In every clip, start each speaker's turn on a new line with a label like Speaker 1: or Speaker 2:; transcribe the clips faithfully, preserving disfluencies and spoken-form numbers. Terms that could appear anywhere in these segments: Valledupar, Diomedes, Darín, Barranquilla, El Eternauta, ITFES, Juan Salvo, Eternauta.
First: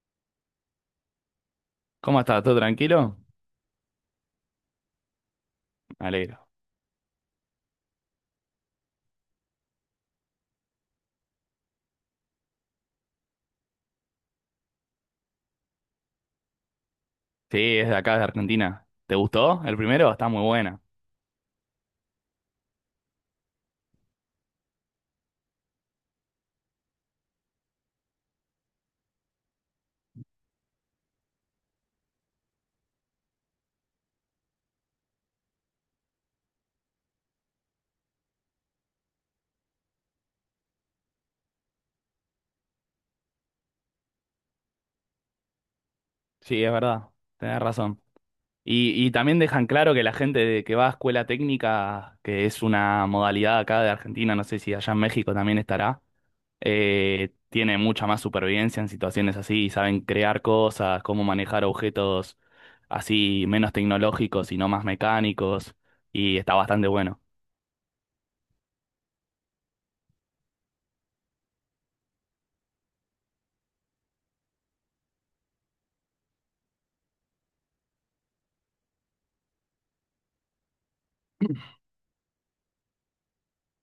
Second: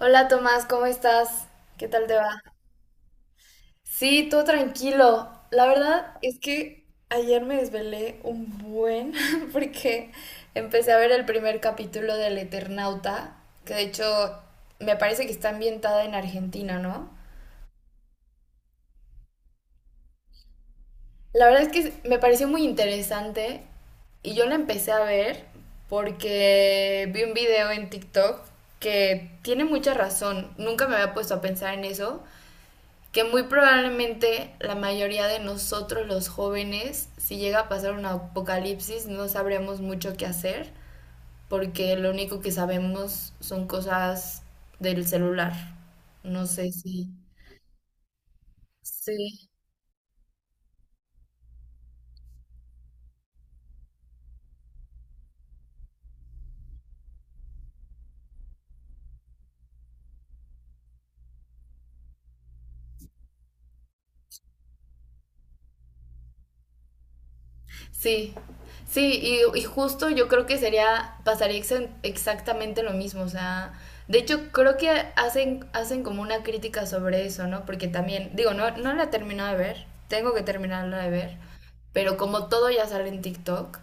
Speaker 1: Hola Tomás, ¿cómo estás? ¿Qué tal te
Speaker 2: ¿Cómo
Speaker 1: va?
Speaker 2: estás? ¿Todo tranquilo?
Speaker 1: Sí, todo tranquilo. La
Speaker 2: Me
Speaker 1: verdad es
Speaker 2: alegro.
Speaker 1: que ayer me desvelé un buen porque empecé a ver el primer capítulo del Eternauta, que de hecho me parece que está ambientada en Argentina, ¿no?
Speaker 2: Sí, es de acá, de Argentina. ¿Te gustó? El primero está muy buena.
Speaker 1: La verdad es que me pareció muy interesante y yo la empecé a ver porque vi un video en TikTok que tiene mucha razón. Nunca me había puesto a pensar en eso, que muy probablemente la mayoría de nosotros los jóvenes, si llega a pasar un apocalipsis, no sabríamos mucho qué hacer, porque lo único que sabemos son cosas del celular. No
Speaker 2: Sí,
Speaker 1: sé
Speaker 2: es verdad.
Speaker 1: si...
Speaker 2: Tenés razón. Y, y también
Speaker 1: Sí.
Speaker 2: dejan claro que la gente de- que va a escuela técnica, que es una modalidad acá de Argentina, no sé si allá en México también estará, eh, tiene mucha más supervivencia en situaciones así, y saben crear cosas, cómo manejar objetos así menos tecnológicos y no más mecánicos, y está bastante bueno.
Speaker 1: Sí, sí, y, y justo yo creo que sería, pasaría exa- exactamente lo mismo, o sea, de hecho creo que hacen, hacen como una crítica sobre eso, ¿no? Porque también, digo, no, no la he terminado de ver, tengo que terminarla de ver, pero como todo ya sale en TikTok,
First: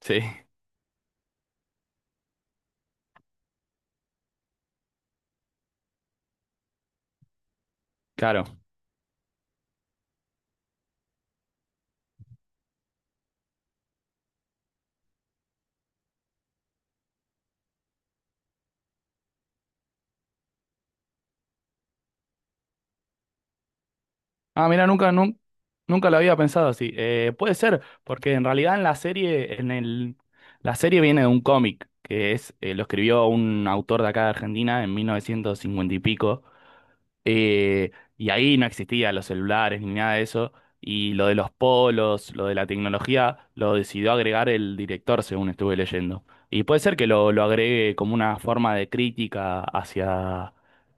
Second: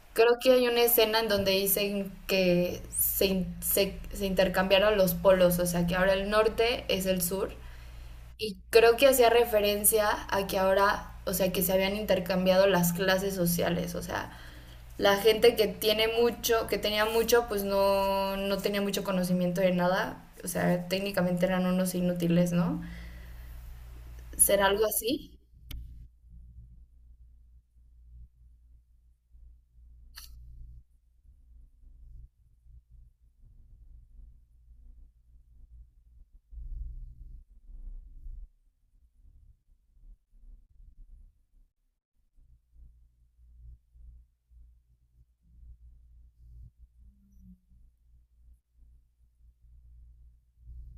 Speaker 2: Sí,
Speaker 1: creo que hay una escena en donde dicen que se, in- se, se intercambiaron los polos, o sea, que ahora el norte es el sur y
Speaker 2: claro.
Speaker 1: creo que hacía referencia a que ahora, o sea, que se habían intercambiado las clases sociales, o sea, la gente que tiene mucho, que tenía mucho, pues no, no tenía mucho conocimiento de nada, o sea, técnicamente eran unos inútiles, ¿no? ¿Será
Speaker 2: Ah,
Speaker 1: algo
Speaker 2: mira, nunca,
Speaker 1: así?
Speaker 2: nun- nunca, lo había pensado así. Eh, puede ser, porque en realidad en la serie, en el, la serie viene de un cómic, que es, eh, lo escribió un autor de acá de Argentina en mil novecientos cincuenta y pico, eh, y ahí no existían los celulares ni nada de eso. Y lo de los polos, lo de la tecnología, lo decidió agregar el director, según estuve leyendo. Y puede ser que lo, lo agregue como una forma de crítica hacia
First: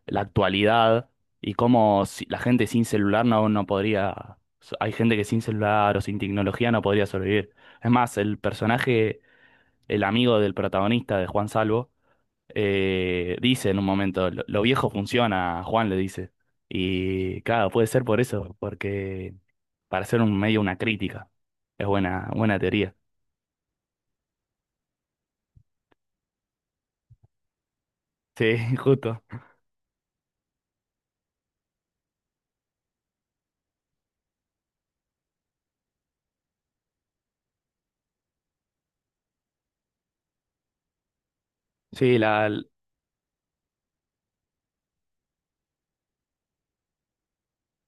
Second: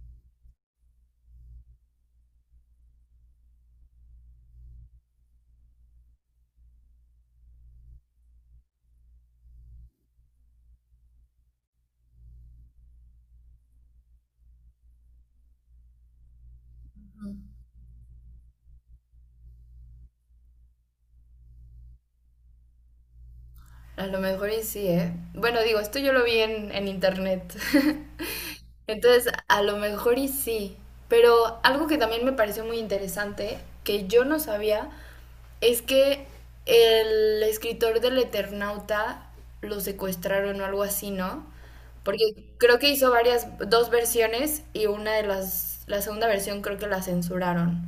Speaker 2: la actualidad y cómo si- la gente sin celular no, no podría... so, Hay gente que sin celular o sin tecnología no podría sobrevivir. Es más, el personaje, el amigo del protagonista de Juan Salvo, eh, dice en un momento, lo, lo viejo funciona, Juan le dice. Y claro, puede ser por eso, porque para hacer un medio una crítica. Es buena, buena teoría.
Speaker 1: A lo mejor y sí, ¿eh? Bueno, digo, esto yo lo vi en, en internet.
Speaker 2: Sí, justo.
Speaker 1: Entonces, a lo mejor y sí. Pero algo que también me pareció muy interesante, que yo no sabía, es que el escritor del Eternauta lo secuestraron o algo así, ¿no?
Speaker 2: Sí,
Speaker 1: Porque
Speaker 2: la,
Speaker 1: creo que hizo varias, dos versiones y una de las, la segunda versión creo que la censuraron,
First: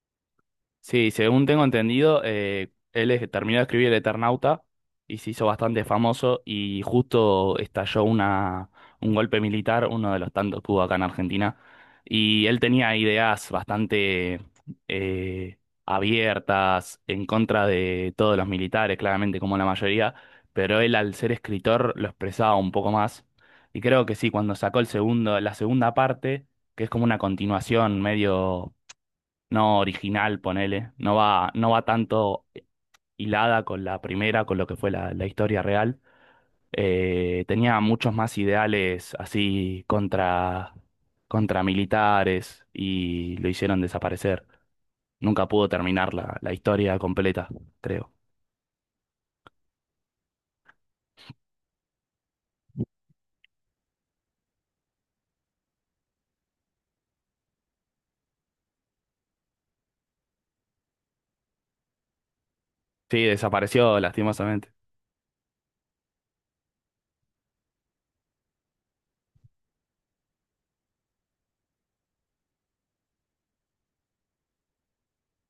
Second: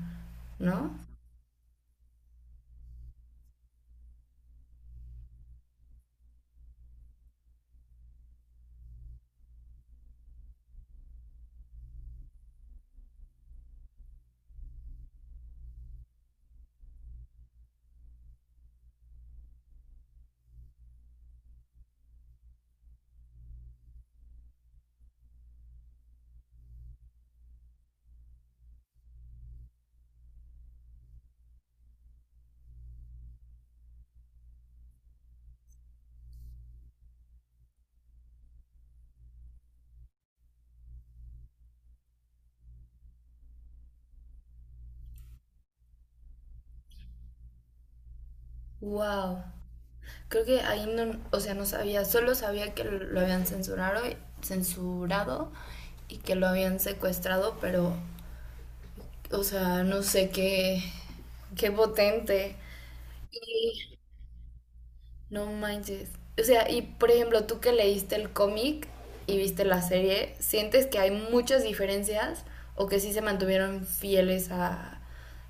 Speaker 1: ¿no?
Speaker 2: Sí, según tengo entendido, eh, él es- terminó de escribir El Eternauta y se hizo bastante famoso y justo estalló una, un golpe militar, uno de los tantos que hubo acá en Argentina. Y él tenía ideas bastante eh, abiertas en contra de todos los militares, claramente como la mayoría, pero él al ser escritor lo expresaba un poco más. Y creo que sí, cuando sacó el segundo, la segunda parte, que es como una continuación medio no original, ponele, no va, no va tanto hilada con la primera, con lo que fue la, la historia real. Eh, tenía muchos más ideales así contra, contra militares y lo hicieron desaparecer. Nunca pudo terminar la, la historia completa, creo.
Speaker 1: Wow. Creo que ahí no, o sea, no sabía, solo sabía que lo habían censurado, censurado y que lo habían secuestrado, pero, o sea, no sé qué, qué potente.
Speaker 2: Sí, desapareció lastimosamente.
Speaker 1: No manches. O sea, y por ejemplo, tú que leíste el cómic y viste la serie, ¿sientes que hay muchas diferencias o que sí se mantuvieron fieles a,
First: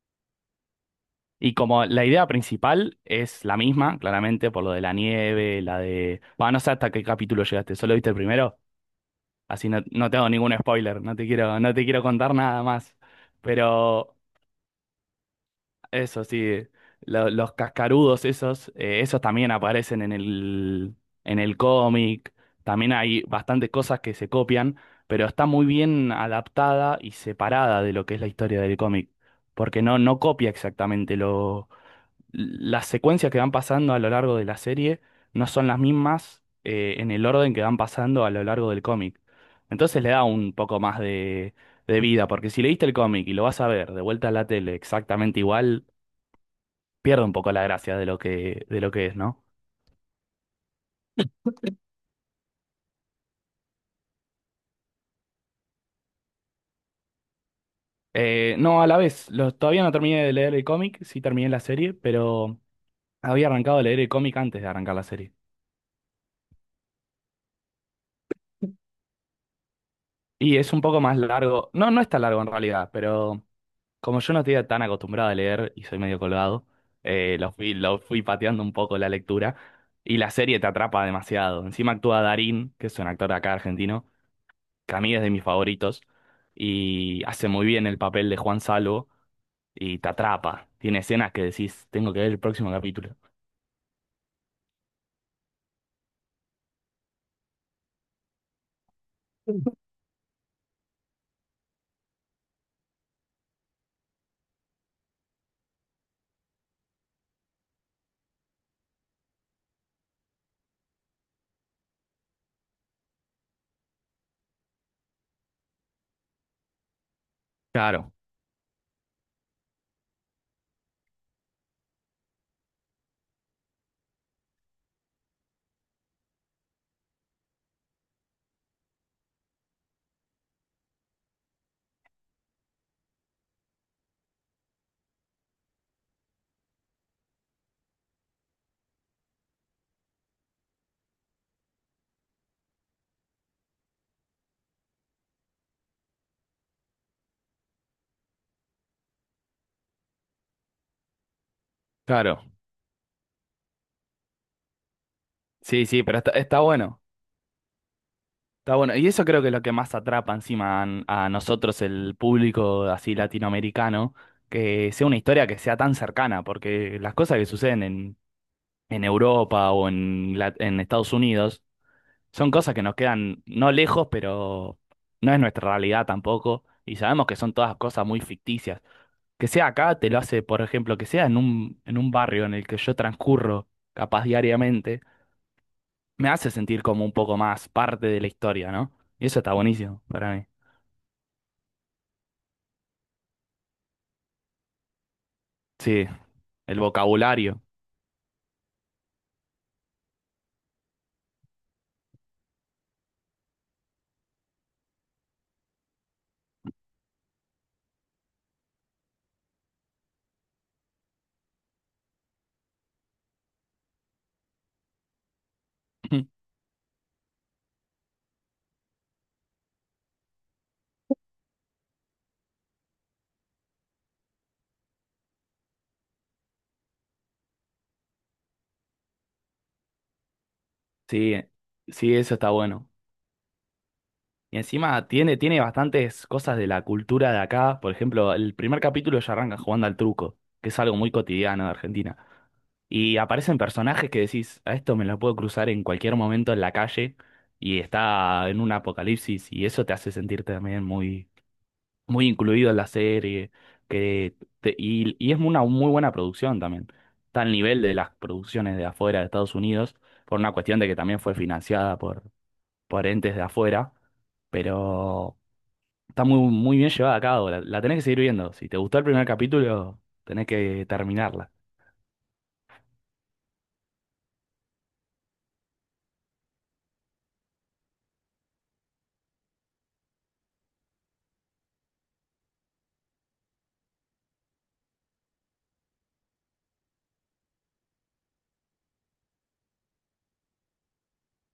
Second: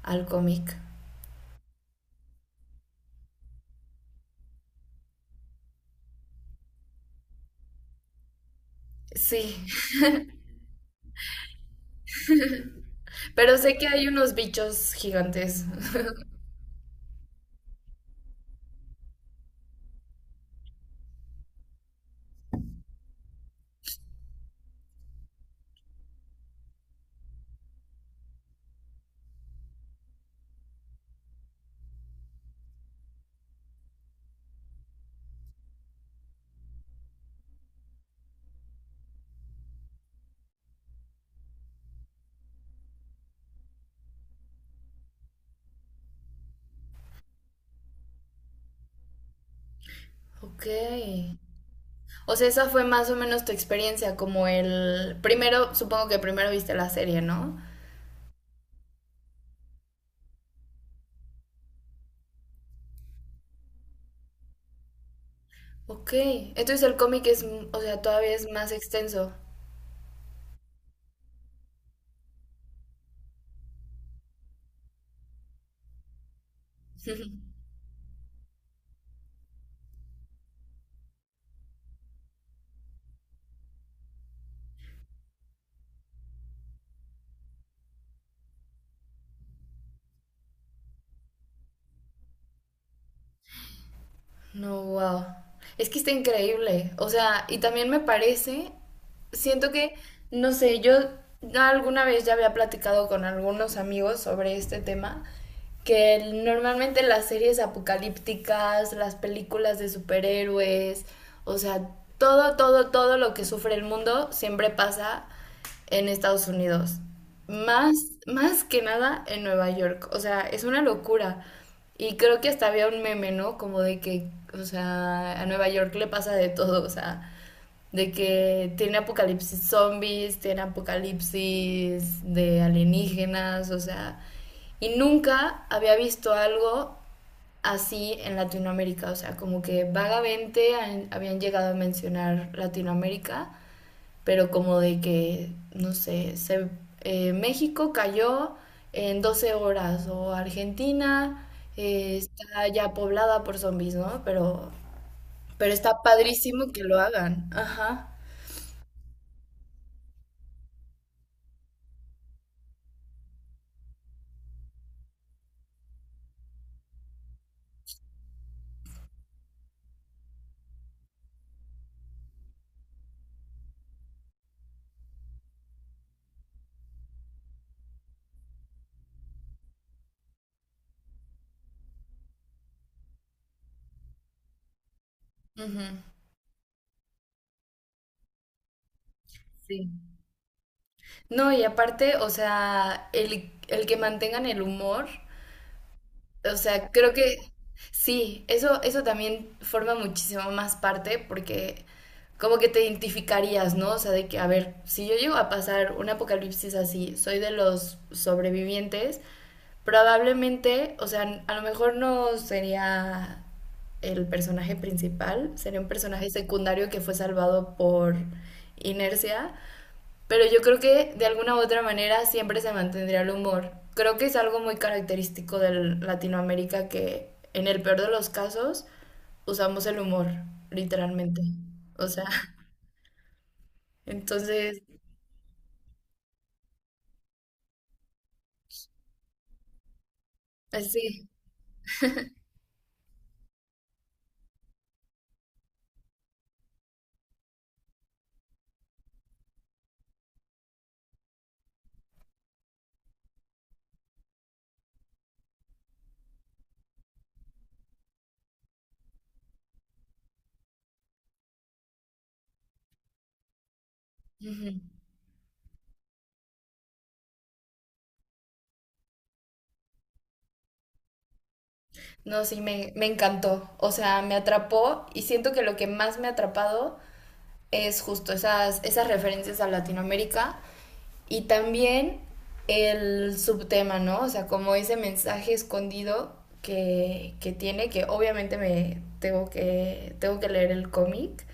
Speaker 1: al cómic?
Speaker 2: Y como la idea principal es la misma, claramente, por lo de la nieve, la de... Bueno, no sé hasta qué capítulo llegaste, ¿solo viste el primero?
Speaker 1: Sí,
Speaker 2: Así no, no te hago ningún spoiler, no te quiero, no te quiero contar nada más.
Speaker 1: pero sé que hay
Speaker 2: Pero
Speaker 1: unos bichos gigantes.
Speaker 2: eso sí, lo- los cascarudos esos, eh, esos también aparecen en el, en el cómic. También hay bastantes cosas que se copian, pero está muy bien adaptada y separada de lo que es la historia del cómic. Porque no, no copia exactamente las secuencias que van pasando a lo largo de la serie no son las mismas eh, en el orden que van pasando a lo largo del cómic. Entonces le da un poco más de, de vida, porque si leíste el cómic y lo vas a ver de vuelta a la tele exactamente igual, pierde un poco la gracia de lo que, de lo que es, ¿no?
Speaker 1: Ok. O sea, esa fue más o menos tu experiencia, como el... Primero, supongo que primero viste la serie, ¿no?
Speaker 2: Eh, no, a la vez, lo- todavía no terminé de leer el cómic, sí terminé la serie, pero había arrancado a leer el cómic antes de arrancar la serie.
Speaker 1: Ok. Entonces el cómic es, o sea, todavía es más extenso.
Speaker 2: Y es un poco más largo. No, no es tan largo en realidad, pero como yo no estoy tan acostumbrado a leer y soy medio colgado, eh, lo fui, lo fui pateando un poco la lectura y la serie te atrapa demasiado. Encima actúa Darín, que es un actor acá argentino, que a mí es de mis favoritos, y hace muy bien el papel de Juan Salvo y te atrapa. Tiene escenas que decís, tengo que ver el próximo capítulo.
Speaker 1: No, wow. Es que está increíble. O sea, y también me parece, siento que, no sé, yo alguna vez ya había platicado con algunos amigos sobre este tema, que normalmente las series apocalípticas, las películas de superhéroes, o sea, todo, todo, todo lo que sufre el mundo siempre pasa en Estados Unidos. Más,
Speaker 2: Claro,
Speaker 1: más que nada en Nueva York. O sea, es una locura. Y creo que hasta había un meme, ¿no? Como de que, o sea, a Nueva York le pasa de todo, o sea, de que tiene apocalipsis zombies, tiene apocalipsis de alienígenas, o sea, y nunca había visto algo así en Latinoamérica, o sea, como que vagamente han- habían llegado a mencionar Latinoamérica, pero como de que, no sé, se, eh, México cayó en doce horas o Argentina eh,
Speaker 2: claro.
Speaker 1: está ya poblada por zombies, ¿no? Pero, pero
Speaker 2: Sí,
Speaker 1: está
Speaker 2: sí, pero está, está
Speaker 1: padrísimo que lo
Speaker 2: bueno.
Speaker 1: hagan. Ajá.
Speaker 2: Está bueno, y eso creo que es lo que más atrapa encima a, a nosotros, el público así latinoamericano, que sea una historia que sea tan cercana, porque las cosas que suceden en, en Europa o en, la- en Estados Unidos son cosas que nos quedan no lejos, pero no es nuestra realidad tampoco, y sabemos que son todas cosas muy ficticias. Que sea acá te lo hace, por ejemplo, que sea en un, en un barrio en el que yo transcurro capaz diariamente,
Speaker 1: Ujú.
Speaker 2: me hace sentir como un poco más parte de la historia, ¿no? Y eso está
Speaker 1: Sí.
Speaker 2: buenísimo para mí.
Speaker 1: No, y aparte, o sea, el, el que mantengan el humor.
Speaker 2: Sí,
Speaker 1: O
Speaker 2: el
Speaker 1: sea, creo que
Speaker 2: vocabulario.
Speaker 1: sí, eso, eso también forma muchísimo más parte porque como que te identificarías, ¿no? O sea, de que, a ver, si yo llego a pasar un apocalipsis así, soy de los sobrevivientes, probablemente, o sea, a lo mejor no sería el personaje principal, sería un personaje secundario que fue salvado por inercia, pero yo creo que de alguna u otra manera siempre se mantendría el humor. Creo que es algo muy característico de Latinoamérica que en el peor de los casos usamos el humor,
Speaker 2: Sí,
Speaker 1: literalmente. O
Speaker 2: sí,
Speaker 1: sea,
Speaker 2: eso está bueno. Y
Speaker 1: entonces,
Speaker 2: encima tiene, tiene bastantes cosas de la cultura de acá. Por ejemplo, el primer capítulo ya arranca jugando al truco, que es algo muy
Speaker 1: así.
Speaker 2: cotidiano de Argentina. Y aparecen personajes que decís, a esto me lo puedo cruzar en cualquier momento en la calle y está en un apocalipsis y eso te hace sentir también muy... muy incluido en la serie, que te- y, y es una muy buena producción también. Está al nivel de las producciones de afuera de Estados Unidos, por una cuestión de que también fue financiada por, por entes de afuera,
Speaker 1: Ujú.
Speaker 2: pero está muy, muy bien llevada a cabo. La, la tenés que seguir viendo. Si te gustó el primer capítulo, tenés que terminarla.
Speaker 1: No, sí, me, me encantó. O sea, me atrapó y siento que lo que más me ha atrapado es justo esas, esas referencias a Latinoamérica y también el subtema, ¿no? O sea, como ese mensaje escondido que, que tiene, que obviamente me tengo que, tengo que leer el cómic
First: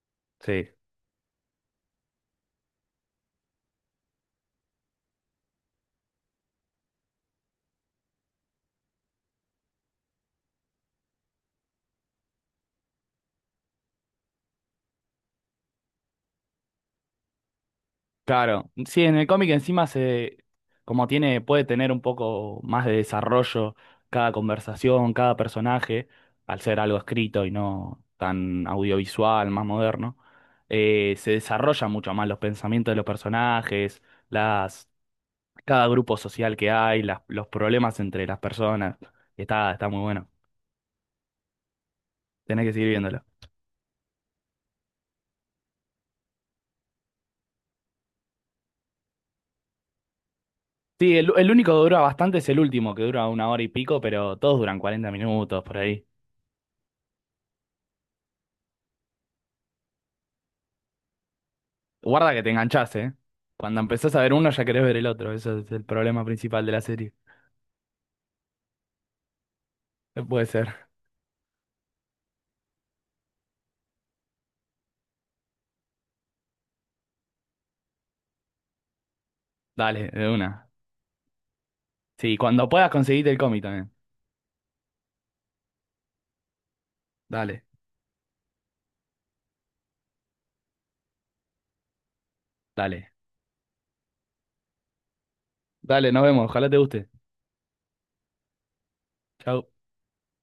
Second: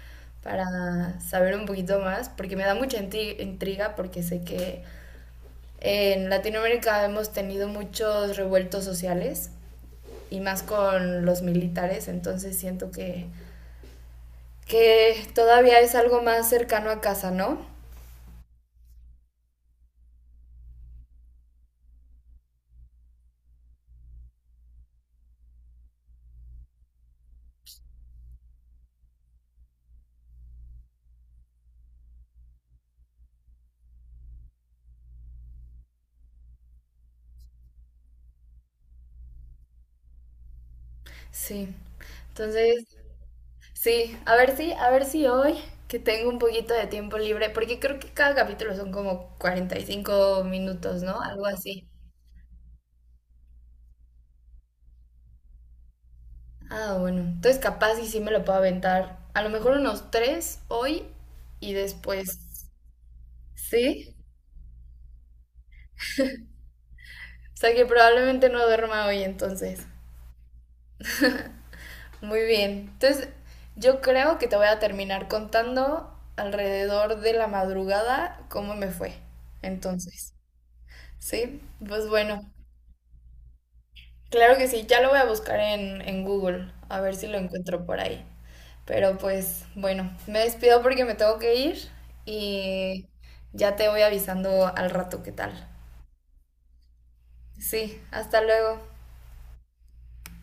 Speaker 2: Sí.
Speaker 1: para saber un poquito más, porque me da mucha intri- intriga, porque sé que en Latinoamérica hemos tenido muchos revueltos sociales y más con los militares, entonces siento que, que todavía es algo más cercano a casa, ¿no?
Speaker 2: Claro, sí, en el cómic encima se, como tiene, puede tener un poco más de desarrollo cada conversación, cada personaje, al ser algo escrito y no tan audiovisual, más moderno, eh, se desarrollan mucho más los pensamientos de los personajes, las, cada grupo social que hay, las- los problemas entre las personas. Está, está muy bueno.
Speaker 1: Sí.
Speaker 2: Tenés que
Speaker 1: Entonces,
Speaker 2: seguir viéndolo.
Speaker 1: sí, a ver si, a ver si hoy que tengo un poquito de tiempo libre, porque creo que cada capítulo son como cuarenta y cinco minutos,
Speaker 2: Sí,
Speaker 1: ¿no?
Speaker 2: el,
Speaker 1: Algo
Speaker 2: el único que
Speaker 1: así.
Speaker 2: dura bastante es el último, que dura una hora y pico, pero todos duran cuarenta minutos por ahí.
Speaker 1: Ah, bueno. Entonces capaz y sí me lo puedo aventar. A lo mejor unos tres hoy y
Speaker 2: Guarda
Speaker 1: después.
Speaker 2: que te enganchás, ¿eh? Cuando empezás
Speaker 1: ¿Sí?
Speaker 2: a ver uno ya querés ver el otro. Eso es el problema principal de la serie.
Speaker 1: O sea que probablemente no duerma hoy entonces.
Speaker 2: Eh, Puede ser.
Speaker 1: Muy bien. Entonces yo creo que te voy a terminar contando alrededor de la madrugada cómo me fue.
Speaker 2: Dale, de
Speaker 1: Entonces.
Speaker 2: una.
Speaker 1: ¿Sí? Pues
Speaker 2: Sí,
Speaker 1: bueno.
Speaker 2: cuando puedas conseguirte el cómic también.
Speaker 1: Claro que sí, ya lo voy a buscar en, en Google, a ver si lo
Speaker 2: Dale,
Speaker 1: encuentro por ahí. Pero pues bueno, me despido porque me tengo que ir y
Speaker 2: dale.
Speaker 1: ya te voy avisando al rato qué tal.
Speaker 2: Dale, nos vemos. Ojalá te guste.
Speaker 1: Sí, hasta luego.
Speaker 2: Chau.